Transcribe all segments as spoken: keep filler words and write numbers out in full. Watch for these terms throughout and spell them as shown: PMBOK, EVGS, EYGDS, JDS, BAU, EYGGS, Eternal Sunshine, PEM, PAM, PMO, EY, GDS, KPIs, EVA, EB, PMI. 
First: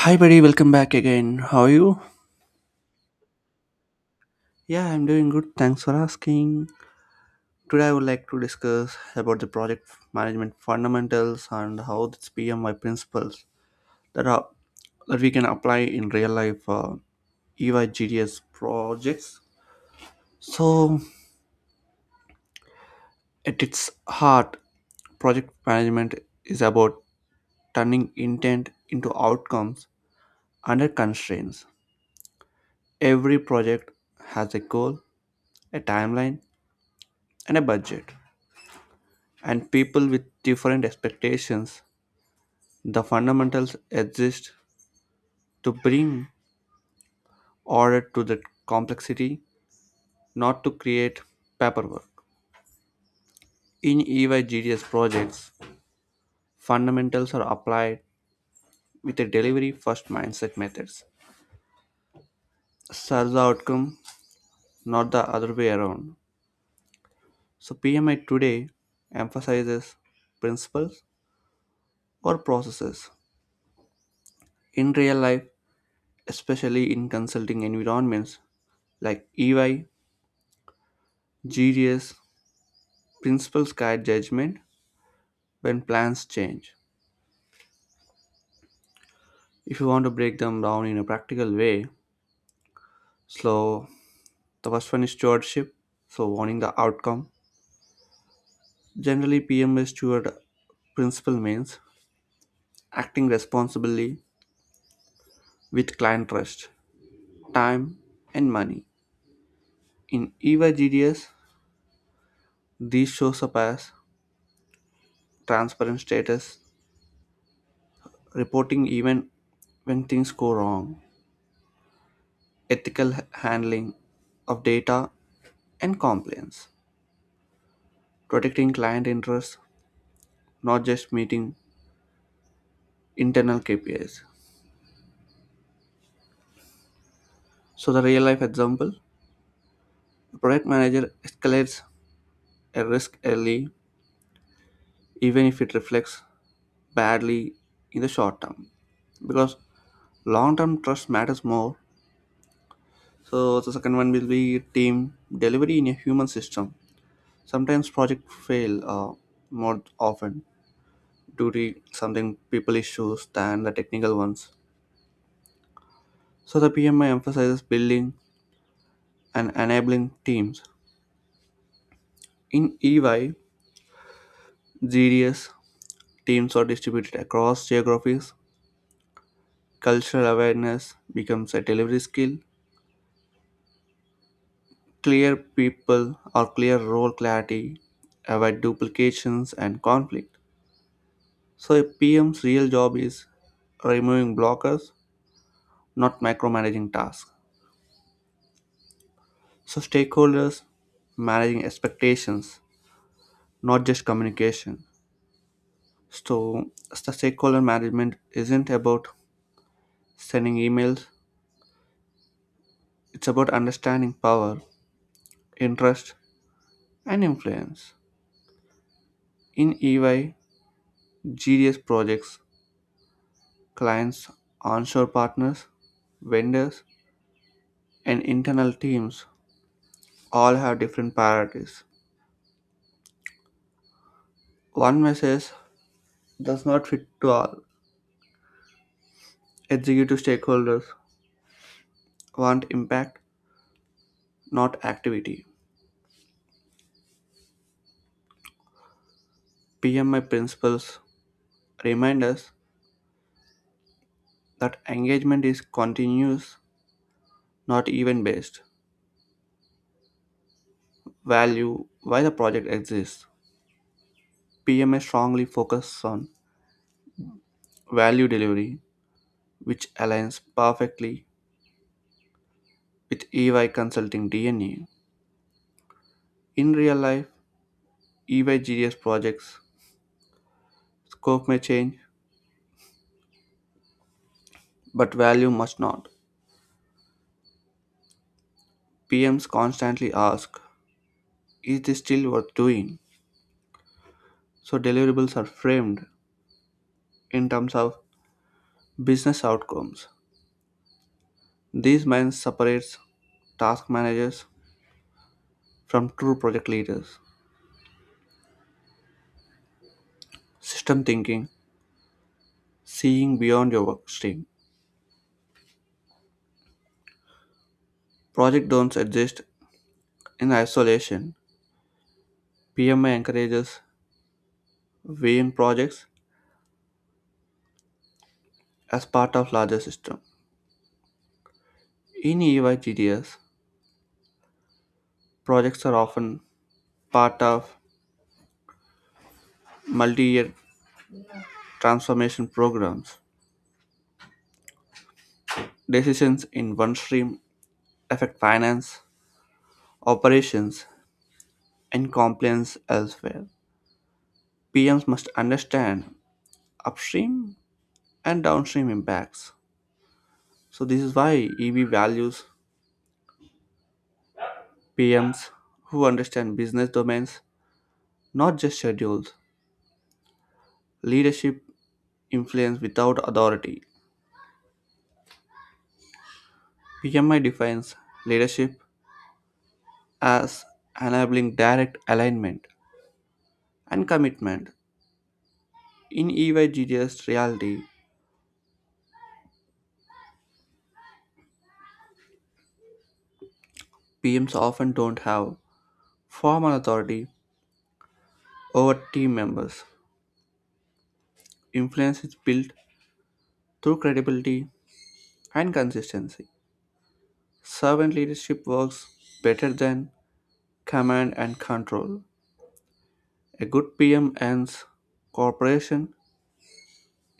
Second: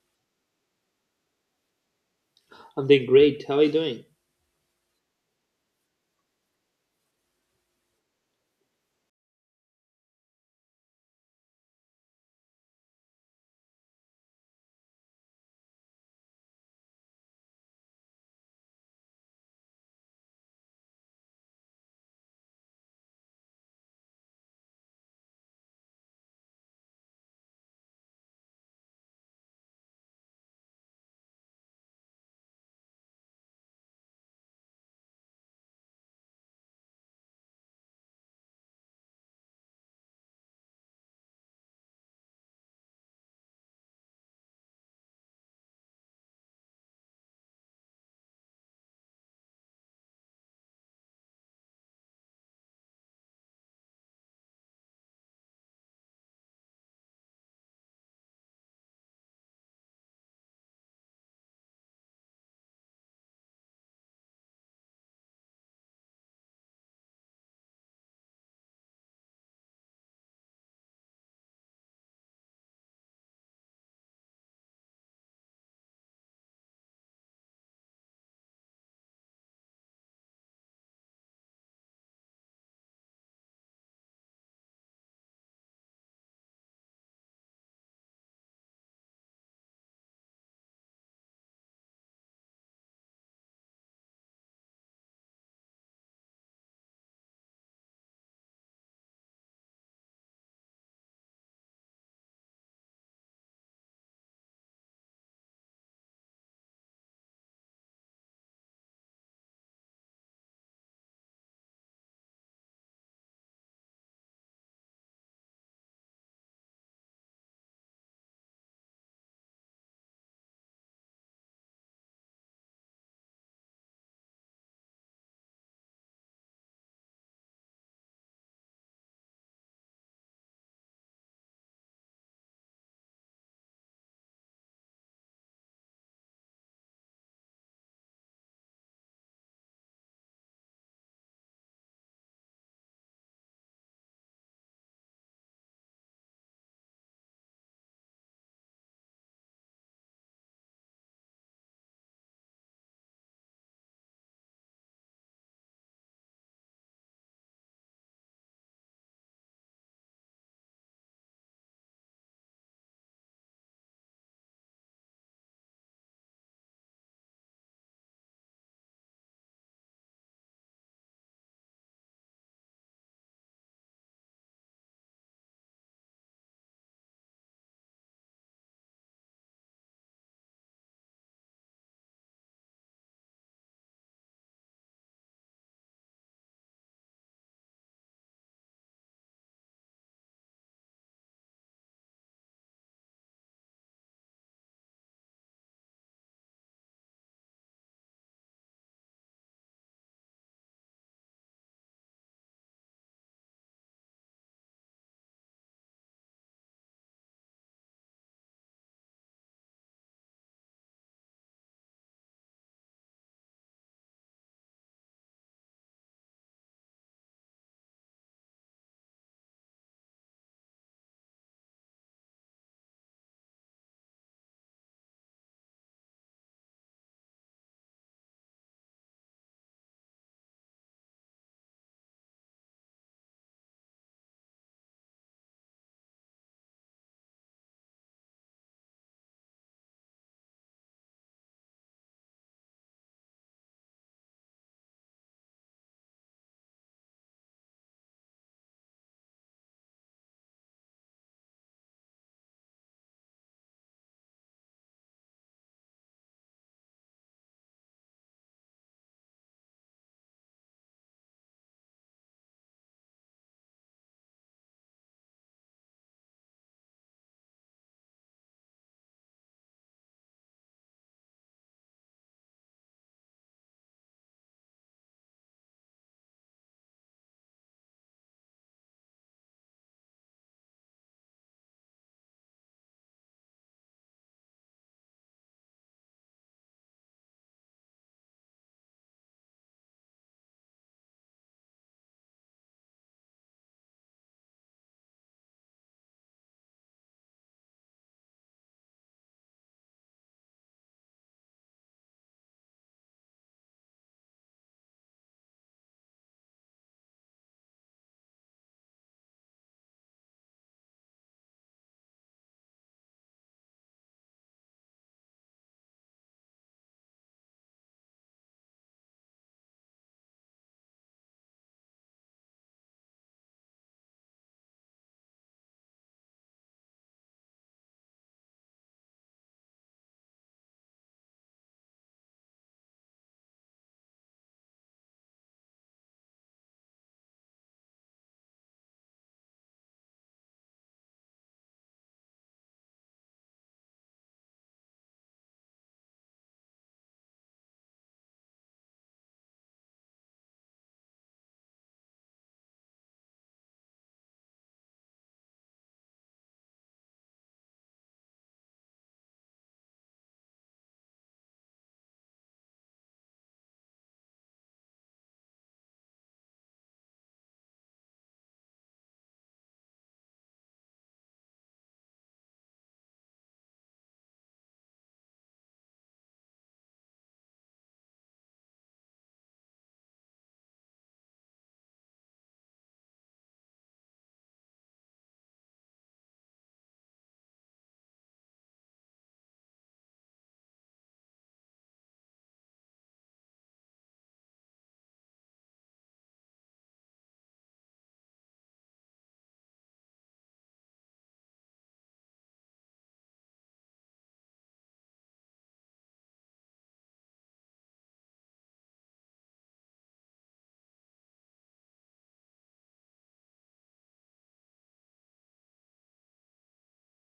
Hi, buddy. Welcome back again. How are you? I'm doing great. How are you doing? Yeah, I'm doing good. Thanks for asking. Today, I would like to discuss about the project management fundamentals and how its P M I principles that are that we can apply in real life uh, E Y G D S projects. So, at its heart, project management is about turning intent into outcomes under constraints. Every project has a goal, a timeline, and a budget, and people with different expectations. The fundamentals exist to bring order to the complexity, not to create paperwork. In E Y G D S projects, fundamentals are applied with a delivery first mindset methods. Serve the outcome, not the other way around. So, P M I today emphasizes principles or processes. In real life, especially in consulting environments like E Y, G D S, principles guide judgment when plans change. If you want to break them down in a practical way, so the first one is stewardship, so warning the outcome. Generally, P M S steward principle means acting responsibly with client trust, time, and money. In E V A these shows up as transparent status, reporting even when things go wrong, ethical h- handling of data, and compliance, protecting client interests, not just meeting internal K P Is. So, the real life example, a product manager escalates a risk early, even if it reflects badly in the short term, because long term trust matters more. So, the second one will be team delivery in a human system. Sometimes projects fail uh, more often due to something people issues than the technical ones. So, the P M I emphasizes building and enabling teams. In E Y, G D S teams are distributed across geographies. Cultural awareness becomes a delivery skill. Clear people or clear role clarity avoid duplications and conflict. So, a P M's real job is removing blockers, not micromanaging tasks. So, stakeholders managing expectations, not just communication. So, the stakeholder management isn't about sending emails, it's about understanding power interest, and influence. In E Y, G D S projects, clients, onshore partners, vendors, and internal teams all have different priorities. One message does not fit to all. Executive stakeholders want impact, not activity. P M I principles remind us that engagement is continuous, not event based. Value why the project exists. P M I strongly focuses on value delivery which aligns perfectly with E Y Consulting DNA. In real life, E Y G D S projects scope may change, but value must not. P Ms constantly ask, is this still worth doing? So deliverables are framed in terms of business outcomes. These minds separates task managers from true project leaders. System thinking, seeing beyond your work stream. Project don't exist in isolation. P M I encourages weighing projects as part of larger system. In E Y G D S, projects are often part of multi-year transformation programs. Decisions in one stream affect finance, operations, and compliance elsewhere. P Ms must understand upstream and downstream impacts. So this is why E B values P Ms who understand business domains, not just schedules. Leadership influence without authority. P M I defines leadership as enabling direct alignment and commitment. In E Y G G S reality, P Ms often don't have formal authority over team members. Influence is built through credibility and consistency. Servant leadership works better than command and control. A good P M earns cooperation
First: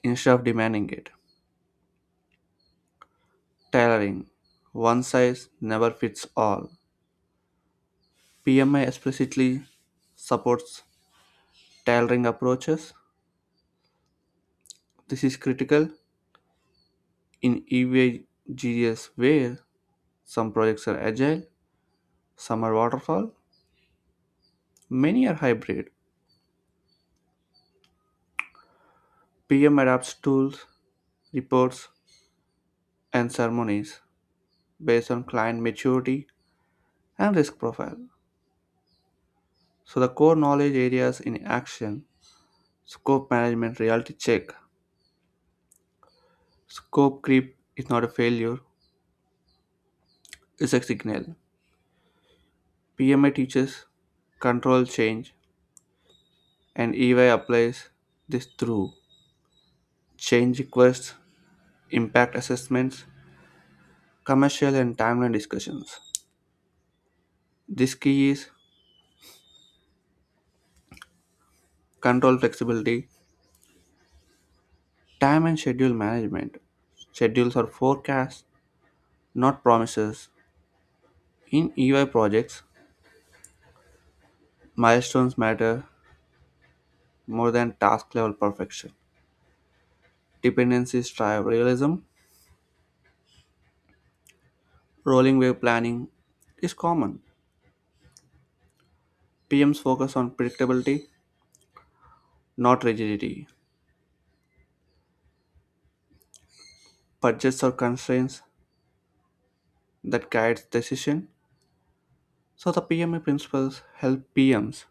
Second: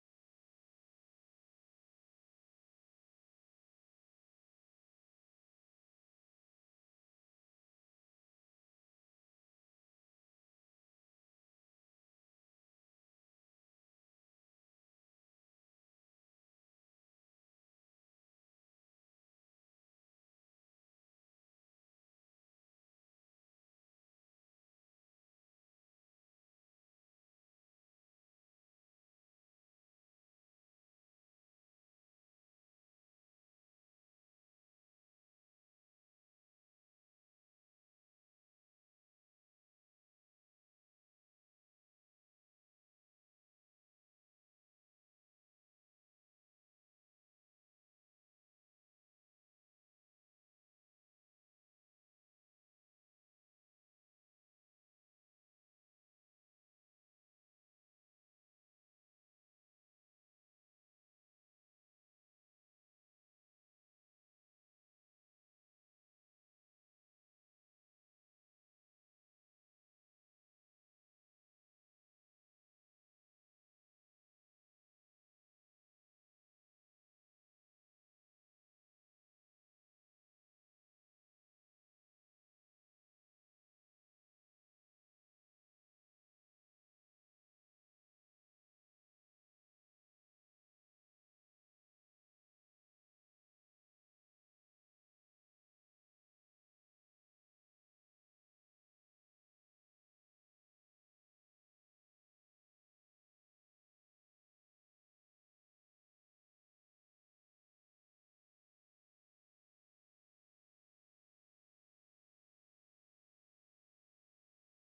instead of demanding it. Tailoring. One size never fits all. P M I explicitly supports tailoring approaches. This is critical in E V G S where some projects are agile, some are waterfall, many are hybrid. P M adapts tools, reports, and ceremonies based on client maturity and risk profile. So the core knowledge areas in action, scope management reality check. Scope creep is not a failure, it's a signal. P M A teaches control change and E Y applies this through change requests impact assessments, commercial and timeline discussions. This key is control flexibility, time and schedule management. Schedules are forecasts, not promises. In E Y projects, milestones matter more than task level perfection. Dependencies drive realism. Rolling wave planning is common. P Ms focus on predictability, not rigidity. Budgets are constraints that guides decision. So the P M A principles help P Ms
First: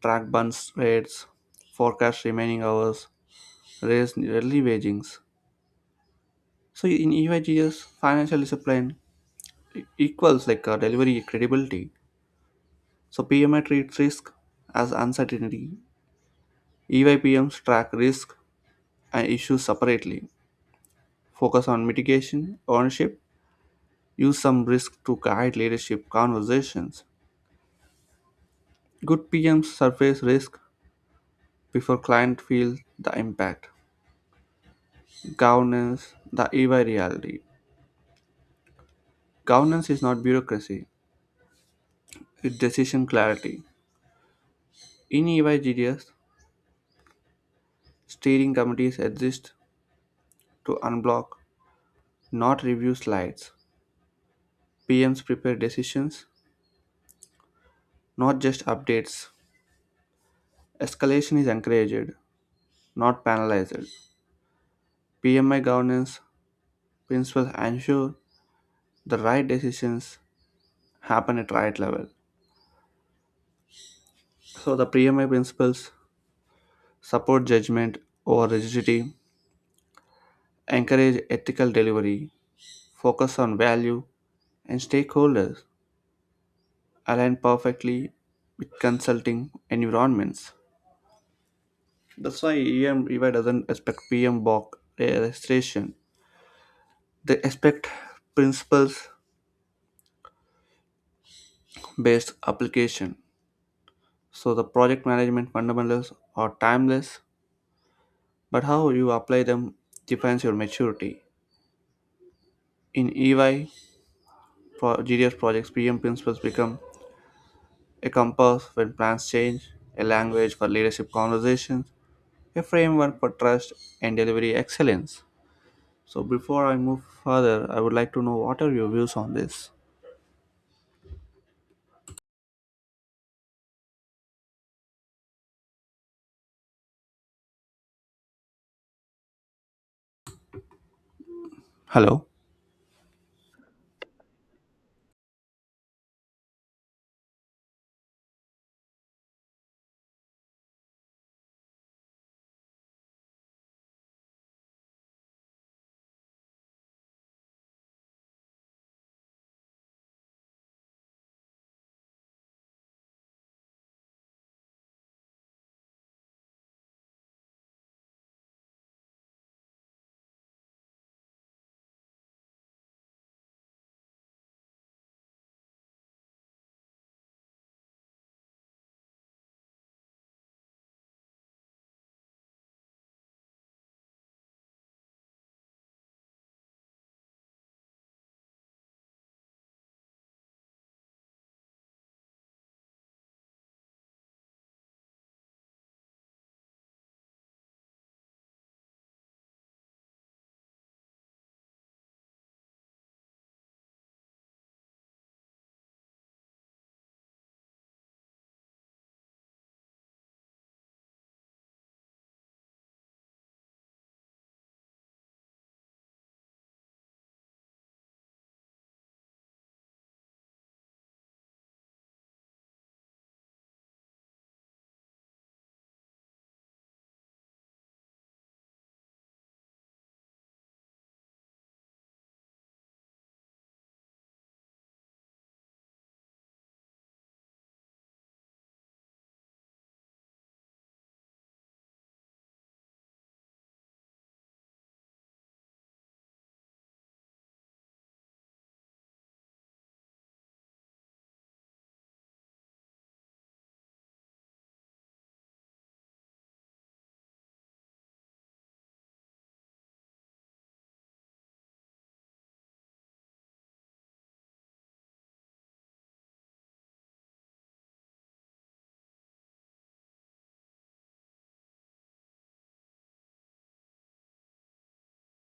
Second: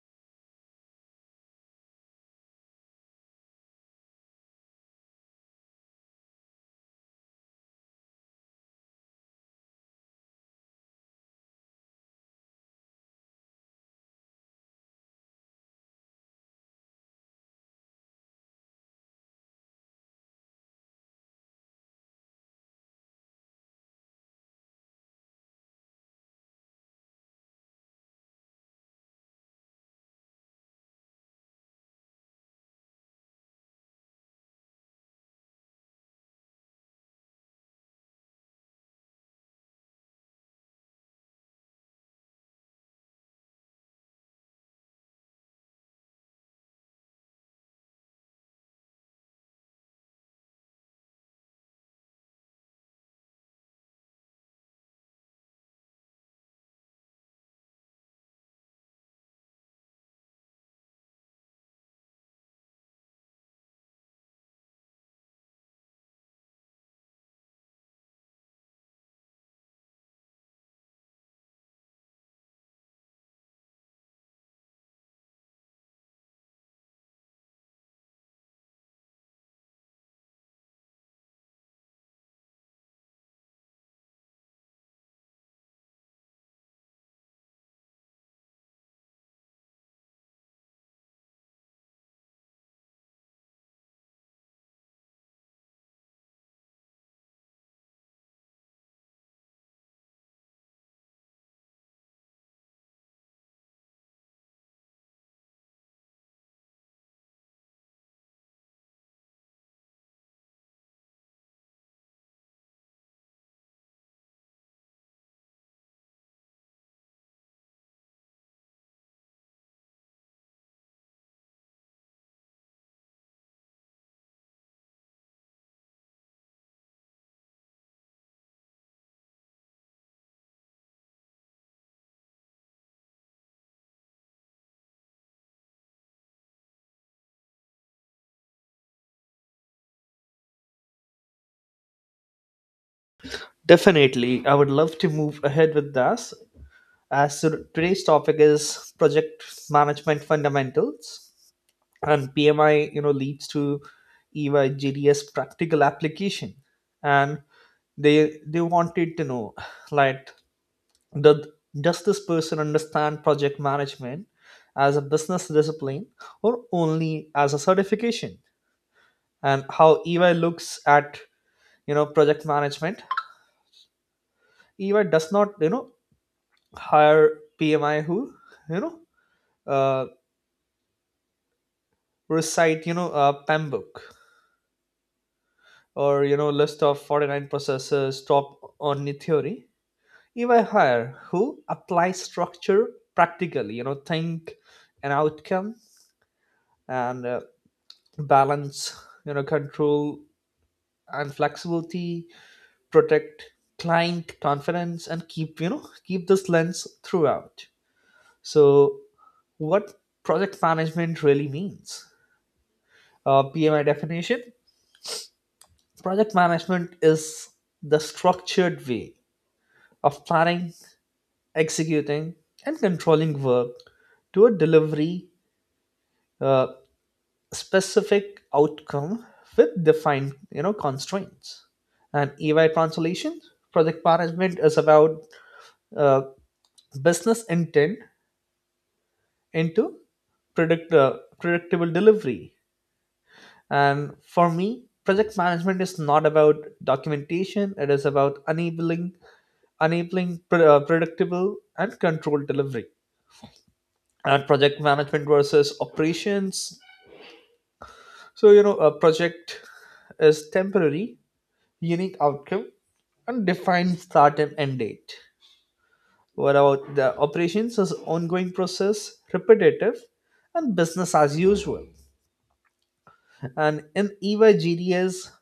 track burns rates, forecast remaining hours, raise early wagings. So in E Y G S, financial discipline e- equals like uh, delivery credibility. So P M I treats risk as uncertainty. E Y P Ms track risk and issues separately. Focus on mitigation, ownership, use some risk to guide leadership conversations. Good P Ms surface risk before client feels the impact. Governance, the E Y reality. Governance is not bureaucracy, with decision clarity. In E Y G D S, steering committees exist to unblock, not review slides. P Ms prepare decisions, not just updates. Escalation is encouraged, not penalized. P M I governance principles ensure the right decisions happen at right level. So the P M I principles support judgment over rigidity, encourage ethical delivery, focus on value and stakeholders, align perfectly with consulting environments. That's why E M E Y doesn't expect P M B O K registration. They expect principles based application. So the project management fundamentals are timeless, but how you apply them defines your maturity. In E Y, pro- G D S projects, P M principles become a compass when plans change, a language for leadership conversations, a framework for trust and delivery excellence. So before I move further, I would like to know what are your views on this? Hello. Definitely, I would love to move ahead with this. As to- today's topic is project management fundamentals, and P M I, you know, leads to E Y G D S practical application, and they they wanted to know like does does this person understand project management as a business discipline or only as a certification, and how E Y looks at you know project management. E Y does not, you know, hire P M I who, you know, uh, recite, you know, a P A M book or, you know, list of forty-nine processes, top only theory. E Y hire who apply structure practically, you know, think an outcome and uh, balance, you know, control and flexibility, protect client confidence and keep, you know, keep this lens throughout. So what project management really means uh, P M I definition. Project management is the structured way of planning, executing, and controlling work toward delivery uh, specific outcome with defined you know constraints. And E Y translation project management is about uh, business intent into predict uh, predictable delivery. And for me, project management is not about documentation; it is about enabling enabling pre- uh, predictable and controlled delivery. And project management versus operations. So, you know, a project is temporary, unique outcome, and defined start and end date. What about the operations is ongoing process, repetitive, and business as usual. And in E Y G D S,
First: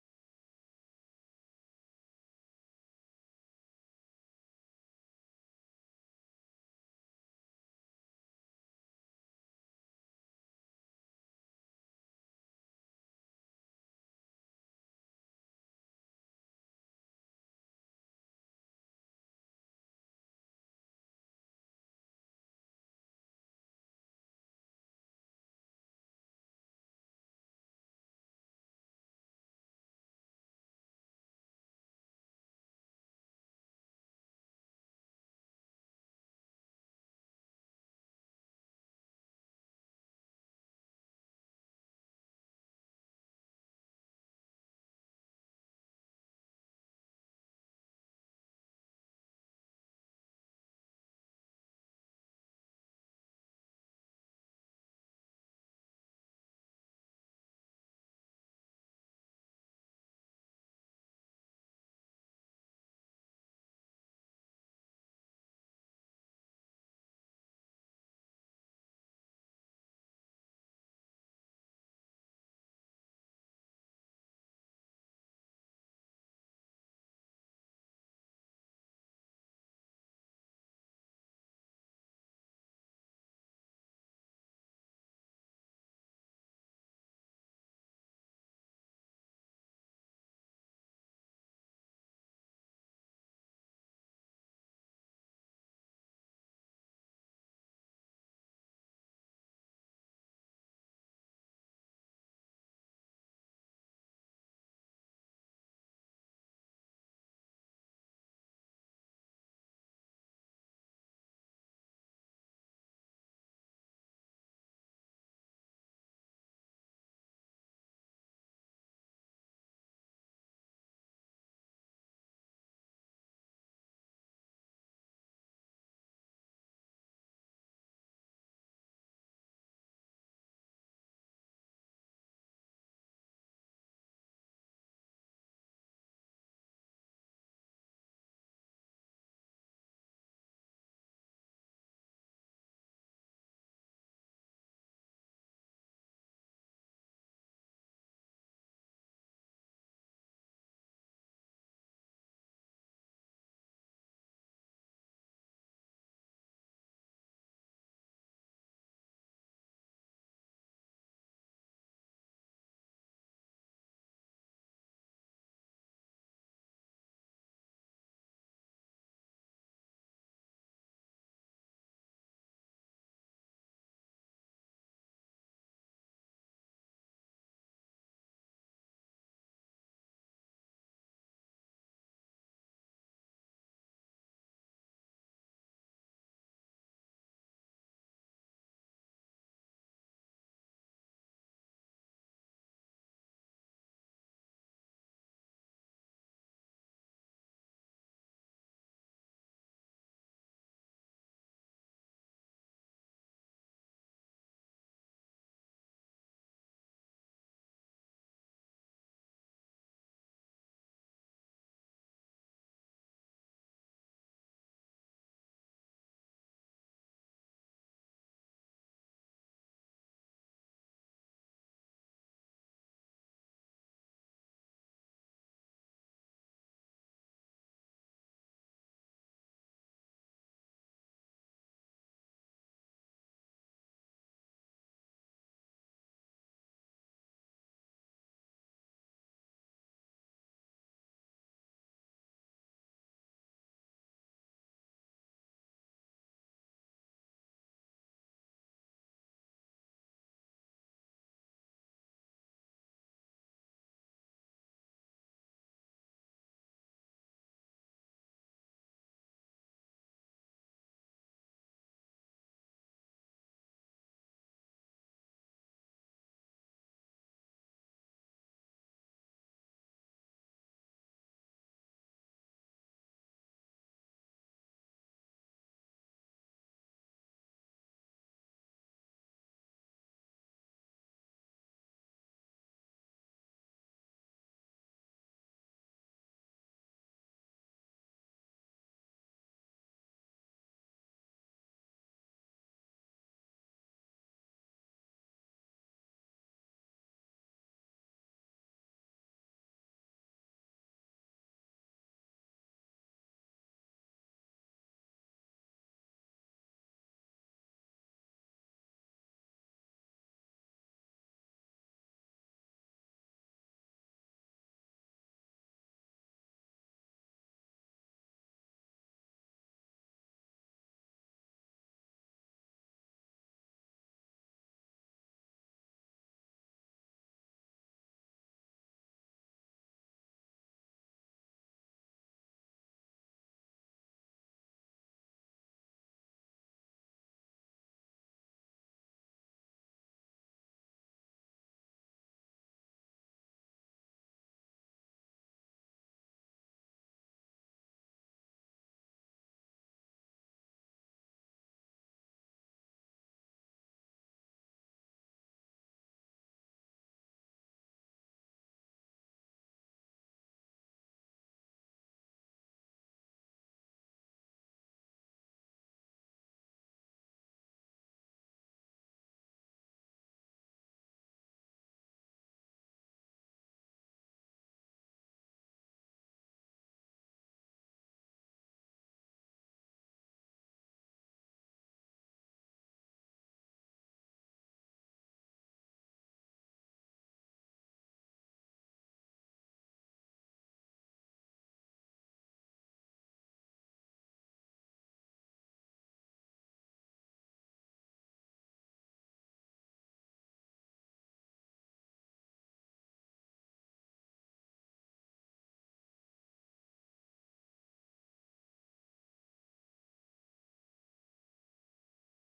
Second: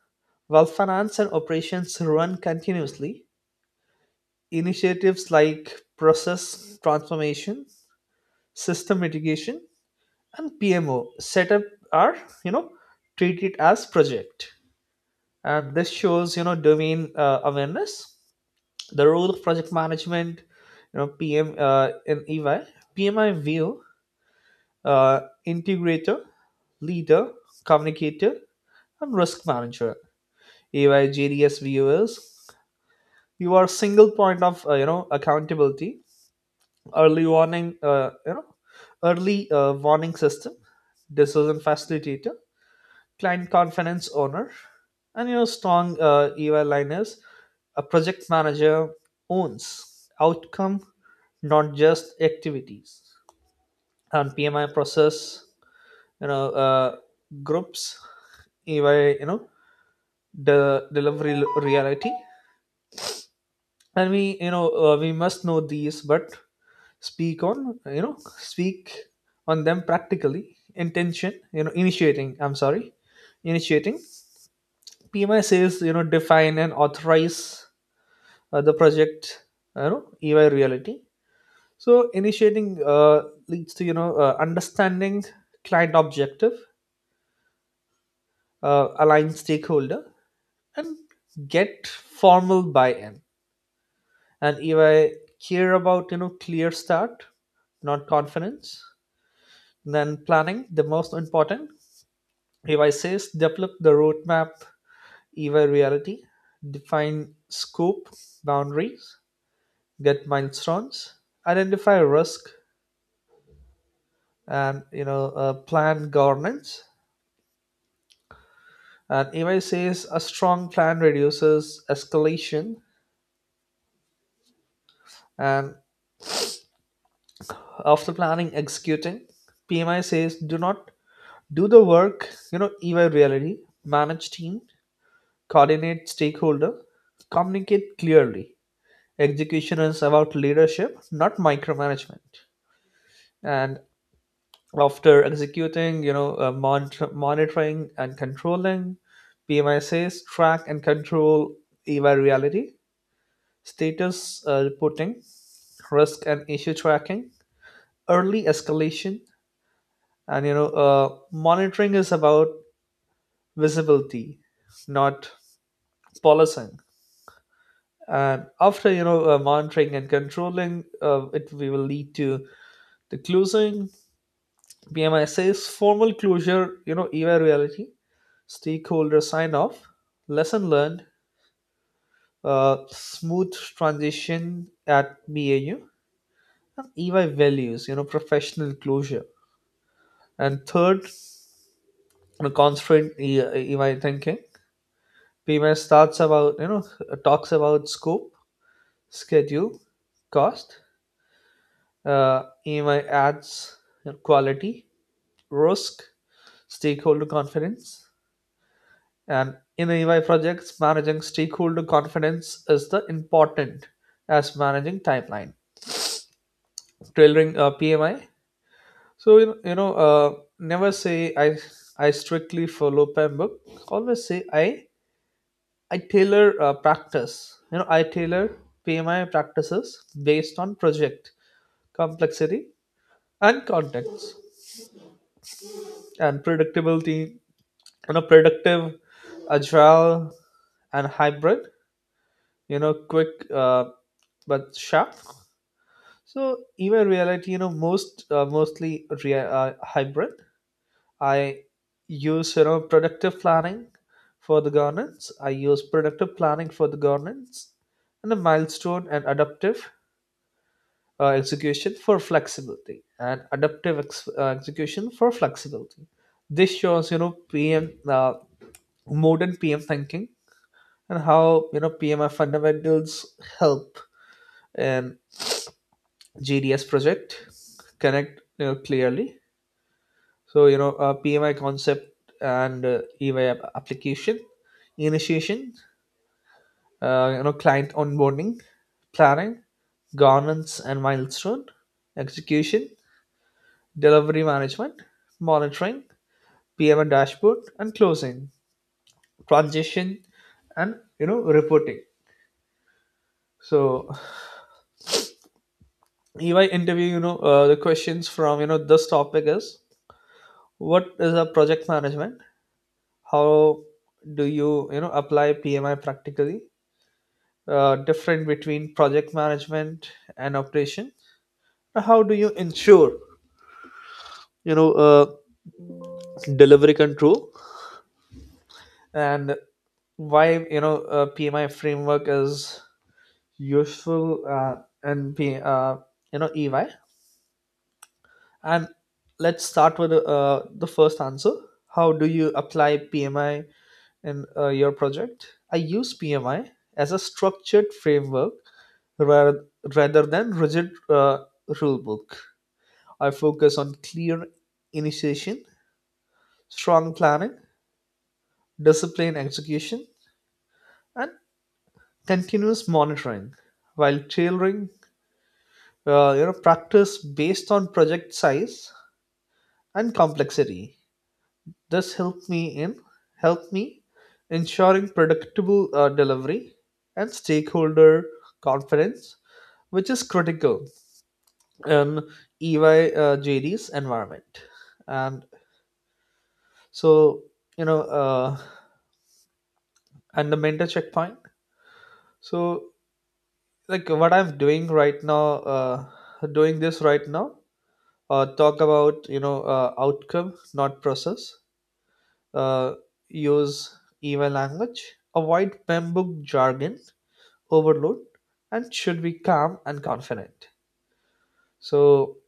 while finance and operations run continuously, initiatives like process transformation, system mitigation, and P M O setup are you know treated as project, and this shows you know domain uh, awareness, the role of project management, you know P M uh, in E Y, P M I view, uh, integrator, leader, communicator, and risk manager. E Y view is you are single point of uh, you know accountability, early warning, uh, you know early uh, warning system, decision facilitator client confidence owner. And your strong uh, E Y line is a project manager owns outcome, not just activities. And P M I process, you know, uh, groups, E Y, you know, the delivery reality. And we, you know, uh, we must know these, but speak on, you know, speak on them practically. Intention, you know, initiating. I'm sorry, initiating P M I says, you know, define and authorize uh, the project, you know, E Y reality. So initiating uh, leads to, you know, uh, understanding client objective, uh, align stakeholder, and get formal buy-in. And E Y care about, you know, clear start, not confidence. Then planning, the most important. E Y says develop the roadmap, E Y reality, define scope, boundaries, get milestones, identify risk, and you know uh, plan governance. And E Y says a strong plan reduces escalation, and after planning, executing. P M I says do not do the work. You know E Y reality, manage team, coordinate stakeholder, communicate clearly. Execution is about leadership, not micromanagement. And after executing, you know, uh, monitor, monitoring and controlling, P M I says track and control E Y reality, status uh, reporting, risk and issue tracking, early escalation, and you know, uh, monitoring is about visibility, not policing. And after you know uh, monitoring and controlling, uh, it we will lead to the closing. P M I says formal closure. You know, E Y reality stakeholder sign off, lesson learned, uh, smooth transition at B A U, and E Y values, you know, professional closure. And third, the constraint E- EY thinking. P M S starts about, you know, talks about scope, schedule, cost. Uh, E Y adds quality, risk, stakeholder confidence. And in E Y projects, managing stakeholder confidence is the important as managing timeline. Tailoring uh, P M I. So you know, you know uh, never say I I strictly follow P E M book. Always say I I tailor uh, practice. You know I tailor P M I practices based on project complexity and context and predictability. You know predictive, agile and hybrid. You know quick uh, but sharp. So even reality, you know most uh, mostly rea- uh, hybrid. I use you know productive planning for the governance. I use productive planning for the governance, and a milestone and adaptive uh, execution for flexibility, and adaptive ex- uh, execution for flexibility. This shows you know P M uh, modern P M thinking and how you know P M I fundamentals help in G D S project connect you know, clearly. So you know, uh, P M I concept and uh, E Y app- application, initiation, uh, you know, client onboarding, planning, governance and milestone, execution, delivery management, monitoring, P M I dashboard, and closing, transition, and you know, reporting. So E Y interview, you know, uh, the questions from you know this topic is what is a project management? How do you you know apply P M I practically? Uh, different between project management and operation, how do you ensure you know uh, delivery control and why you know uh, PMI framework is useful, uh, and P, uh, you know EY. And let's start with uh, the first answer. How do you apply PMI in uh, your project? I use PMI as a structured framework rather, rather than rigid uh, rule book. I focus on clear initiation, strong planning, disciplined execution, and continuous monitoring, while tailoring uh, you know, practice based on project size and complexity. This helped me in help me ensuring predictable uh, delivery and stakeholder confidence, which is critical in E Y uh, J D's environment. And so you know, uh, and the mentor checkpoint. So, like what I'm doing right now, uh, doing this right now, uh, talk about you know uh, outcome, not process. Uh, Use email language, avoid Pembroke jargon, overload, and should be calm and confident. So,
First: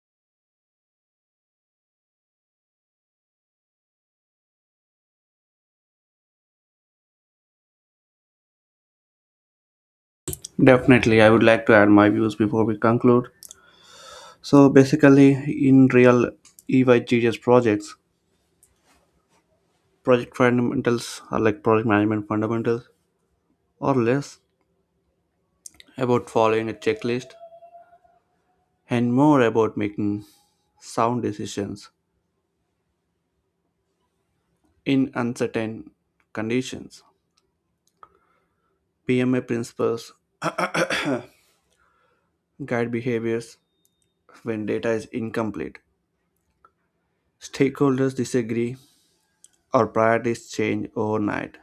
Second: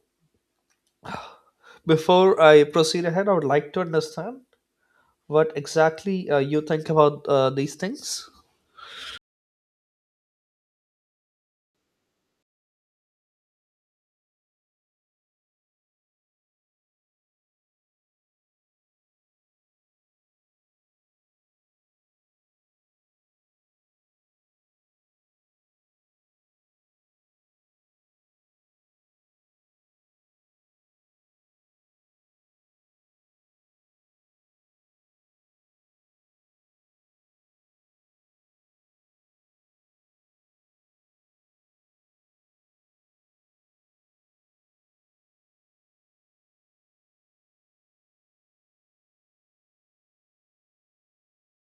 before I proceed ahead, I would like to understand what exactly uh, you think about uh, these things. Definitely, I would like to add my views before we conclude. So basically, in real E Y G S projects, project fundamentals are like project management fundamentals, or less about following a checklist and more about making sound decisions in uncertain conditions. P M A principles guide behaviors when data is incomplete. Stakeholders disagree. Our priorities change overnight.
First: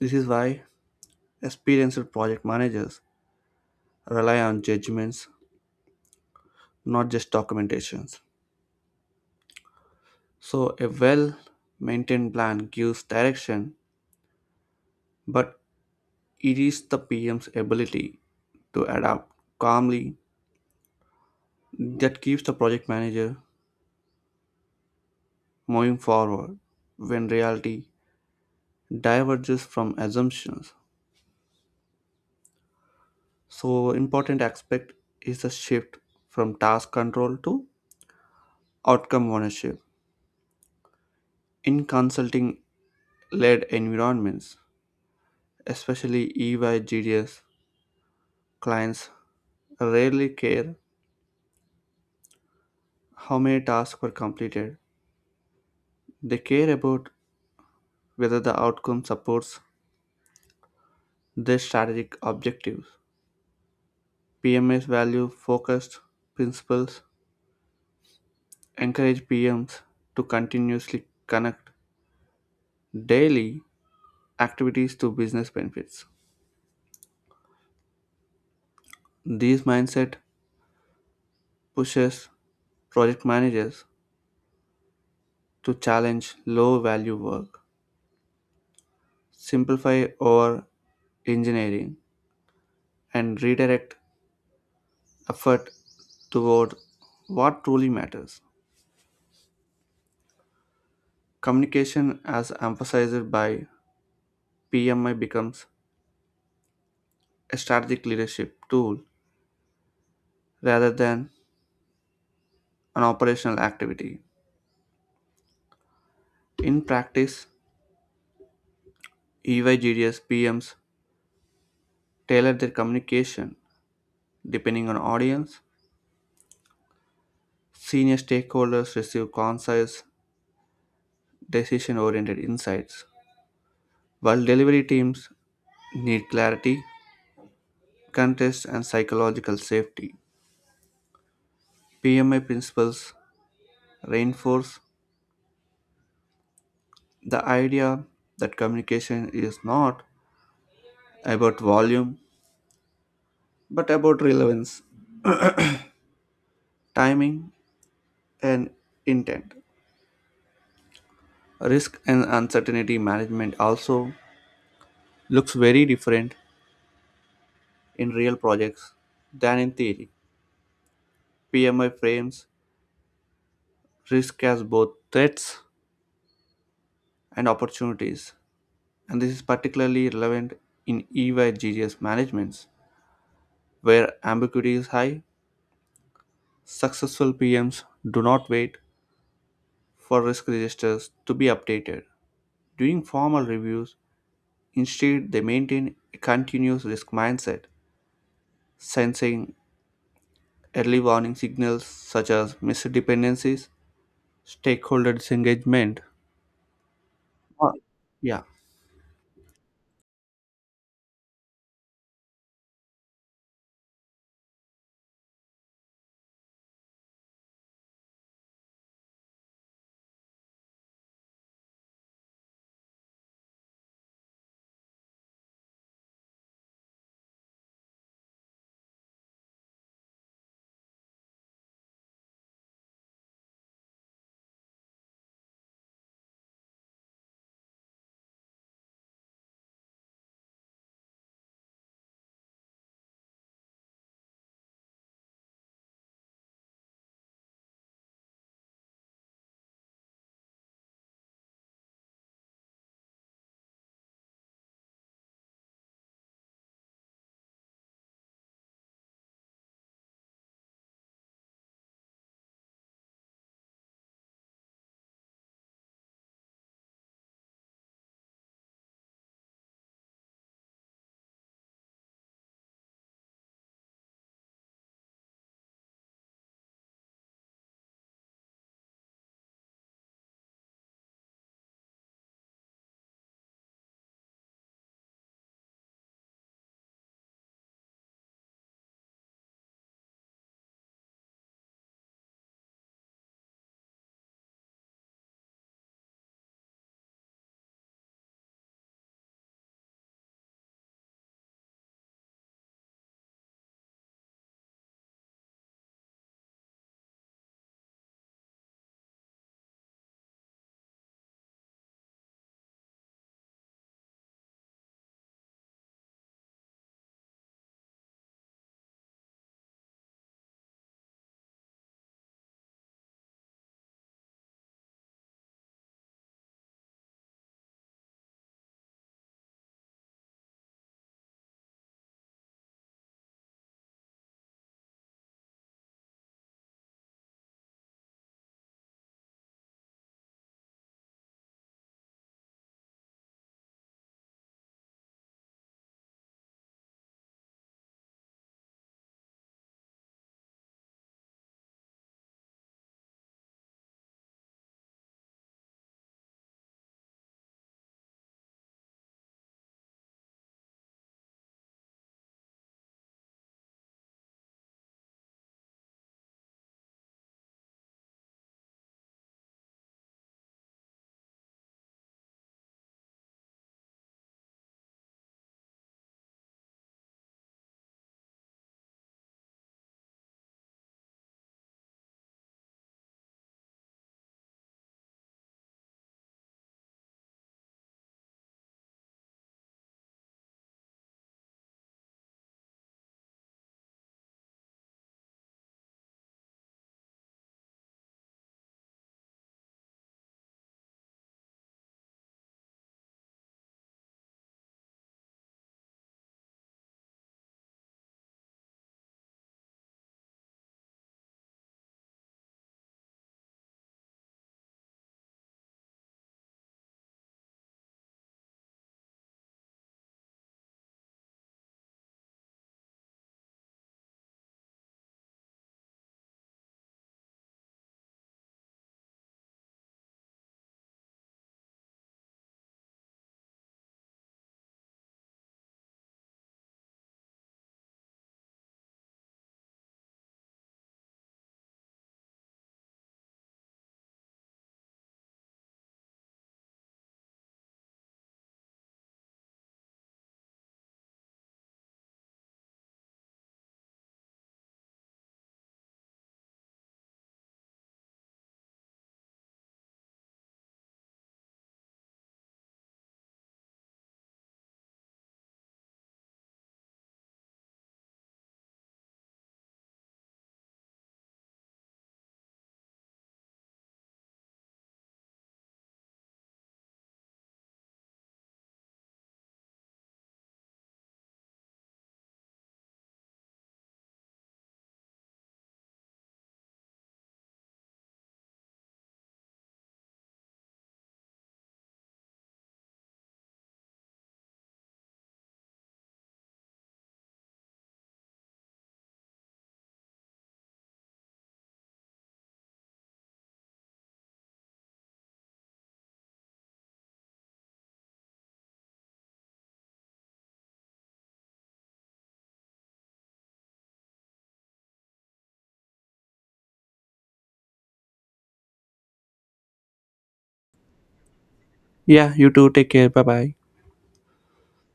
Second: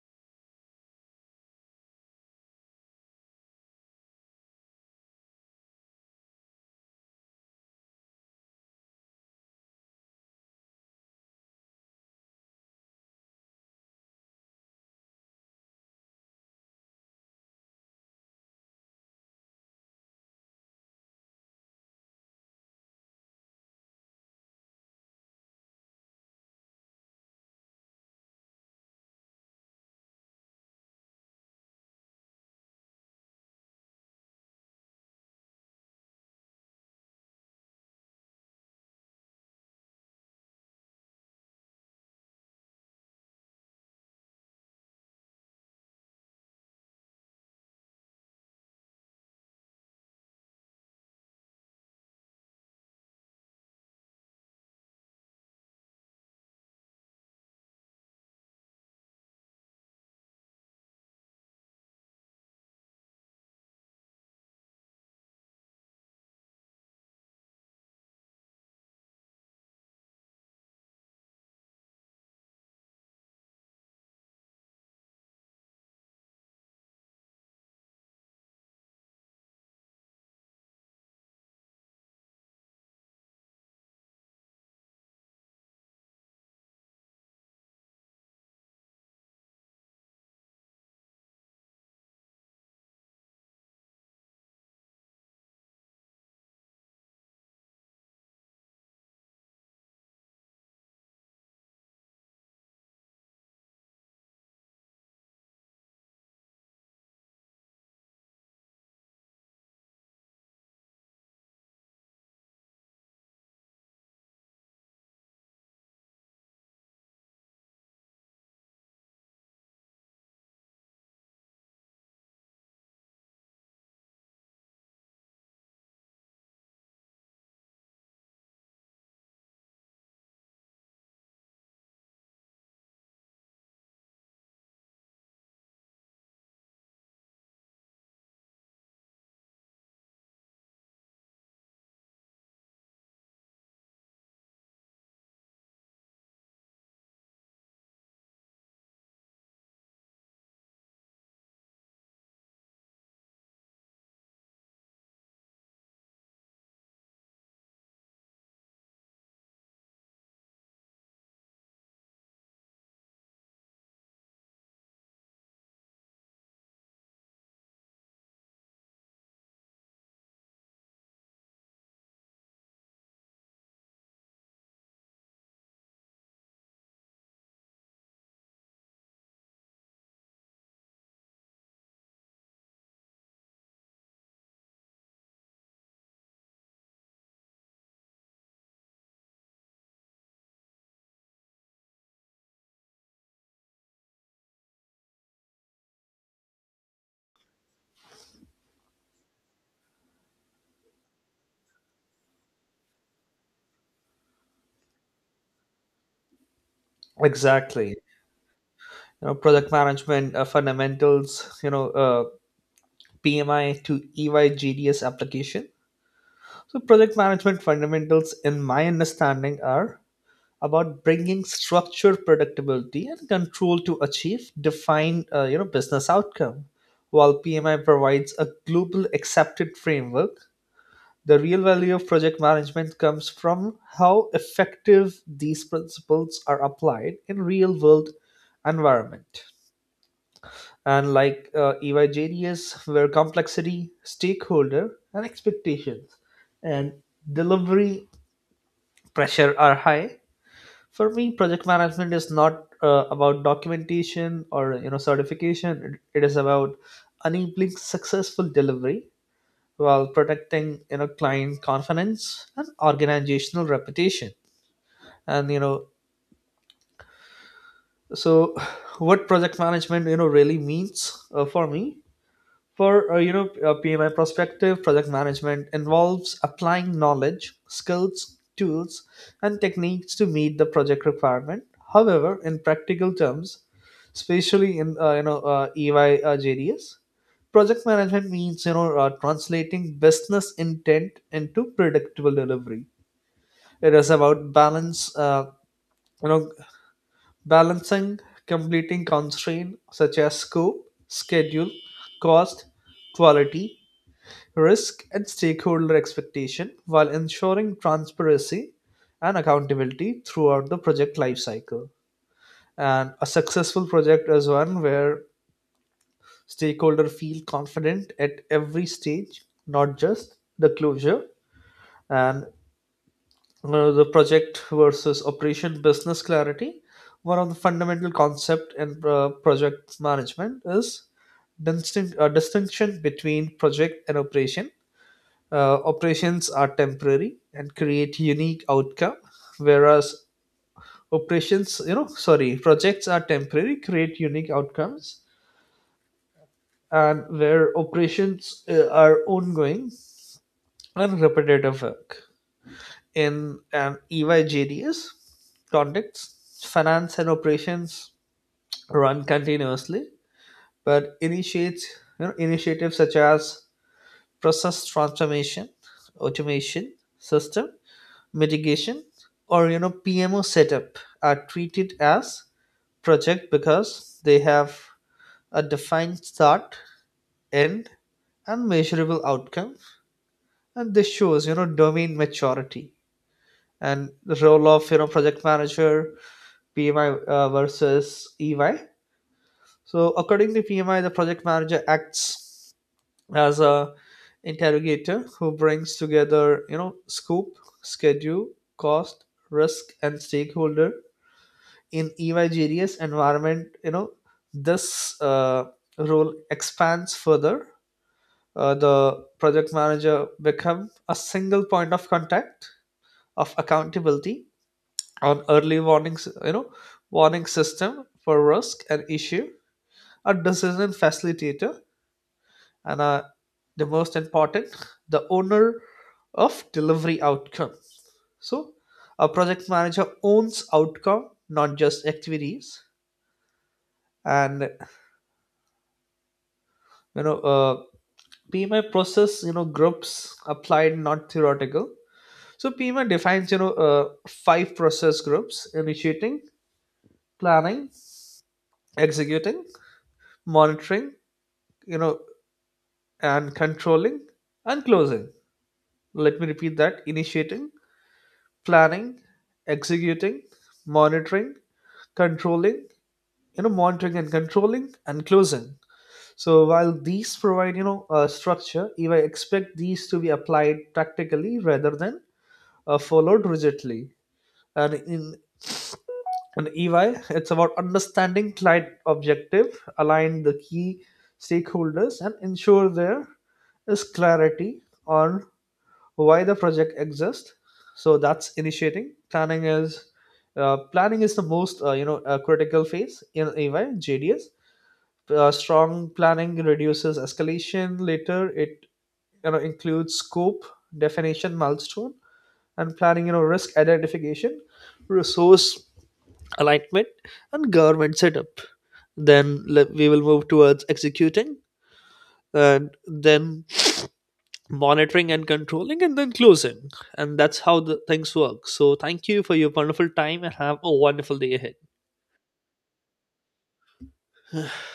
This is why experienced project managers rely on judgments, not just documentations. So, a well maintained plan gives direction, but it is the P M's ability to adapt calmly that keeps the project manager moving forward when reality diverges from assumptions. So, important aspect is the shift from task control to outcome ownership. In consulting led environments, especially E Y/G D S, clients rarely care how many tasks were completed. They care about whether the outcome supports their strategic objectives. P M S value focused principles encourage P Ms to continuously connect daily activities to business benefits. This mindset pushes project managers to challenge low value work, simplify over engineering, and redirect effort toward what truly matters. Communication, as emphasized by P M I, becomes a strategic leadership tool rather than an operational activity. In practice, E Y G D S P Ms tailor their communication depending on audience. Senior stakeholders receive concise, decision oriented insights, while delivery teams need clarity contest and psychological safety. P M I principles reinforce the idea that communication is not about volume but about relevance, timing, and intent. Risk and uncertainty management also looks very different in real projects than in theory. P M I frames risk as both threats and opportunities, and this is particularly relevant in E Y G G S managements where ambiguity is high. Successful P Ms do not wait for risk registers to be updated during formal reviews. Instead, they maintain a continuous risk mindset, sensing early warning signals such as missed dependencies, stakeholder disengagement. Uh, Exactly, you Yeah. know, product management uh, fundamentals. You know, uh, P M I to E Y G D S application. So, project management fundamentals, in my understanding, are about bringing structure, predictability, and control to achieve defined, uh, you know, business outcome. While P M I provides a global accepted framework, the real value of project management comes from how effective these principles are applied in real world environment and like uh, E Y where complexity, stakeholder, and expectations and delivery pressure are high. For me, project management is not uh, about documentation or you know certification. It, it is about enabling successful delivery while protecting you know client confidence and organizational reputation. And you know, so what project management you know really means uh, for me. For uh, you know uh, P M I perspective, project management involves applying knowledge, skills, tools, and techniques to meet the project requirement. However, in practical terms, especially in uh, you know uh, E Y uh, J D S, project management means you know uh, translating business intent into predictable delivery. It is about balance, uh, you know, balancing completing constraint such as scope, schedule, cost, quality, risk and stakeholder expectation while ensuring transparency and accountability throughout the project lifecycle. And a successful project is one where stakeholders feel confident at every stage, not just the closure. And uh, the project versus operation business clarity. One of the fundamental concept in uh, project management is distinct, uh, distinction between project and operation. Uh, operations are temporary and create unique outcome, whereas operations you know sorry projects are temporary create unique outcomes and where operations uh, are ongoing and repetitive work in an E Y J D S context. Finance and operations run continuously, but initiates you know, initiatives such as process transformation automation system mitigation or you know P M O setup are treated as project because they have a defined start, end, and measurable outcome, and this shows you know domain maturity and the role of you know project manager P M I uh, versus E Y. So according to P M I, the project manager acts as a interrogator who brings together you know scope, schedule, cost, risk, and stakeholder in evigerous environment. You know this uh, Role expands further. Uh, the project manager become a single point of contact of accountability on early warnings, you know warning system for risk and issue, a decision facilitator and a, the most important the owner of delivery outcome. So a project manager owns outcome not just activities. And you know uh, P M I process, you know, groups applied, not theoretical. So P M I defines, you know, uh, five process groups: initiating, planning, executing, monitoring, you know, and controlling, and closing. Let me repeat that: initiating, planning, executing, monitoring, controlling, you know, monitoring and controlling, and closing. So while these provide, you know, a structure, if I expect these to be applied practically rather than uh, followed rigidly. And in an E Y, it's about understanding client objective, align the key stakeholders, and ensure there is clarity on why the project exists. So that's initiating. Planning is uh, planning is the most uh, you know uh, critical phase in E Y J D S. Uh, strong planning reduces escalation. Later, it you know includes scope, definition, milestone, and planning. You know risk identification, resource alignment and government setup. Then le- we will move towards executing and then monitoring and controlling and then closing. And that's how the things work. So thank you for your wonderful time and have a wonderful day ahead. Yeah, you too. Take care. Bye bye.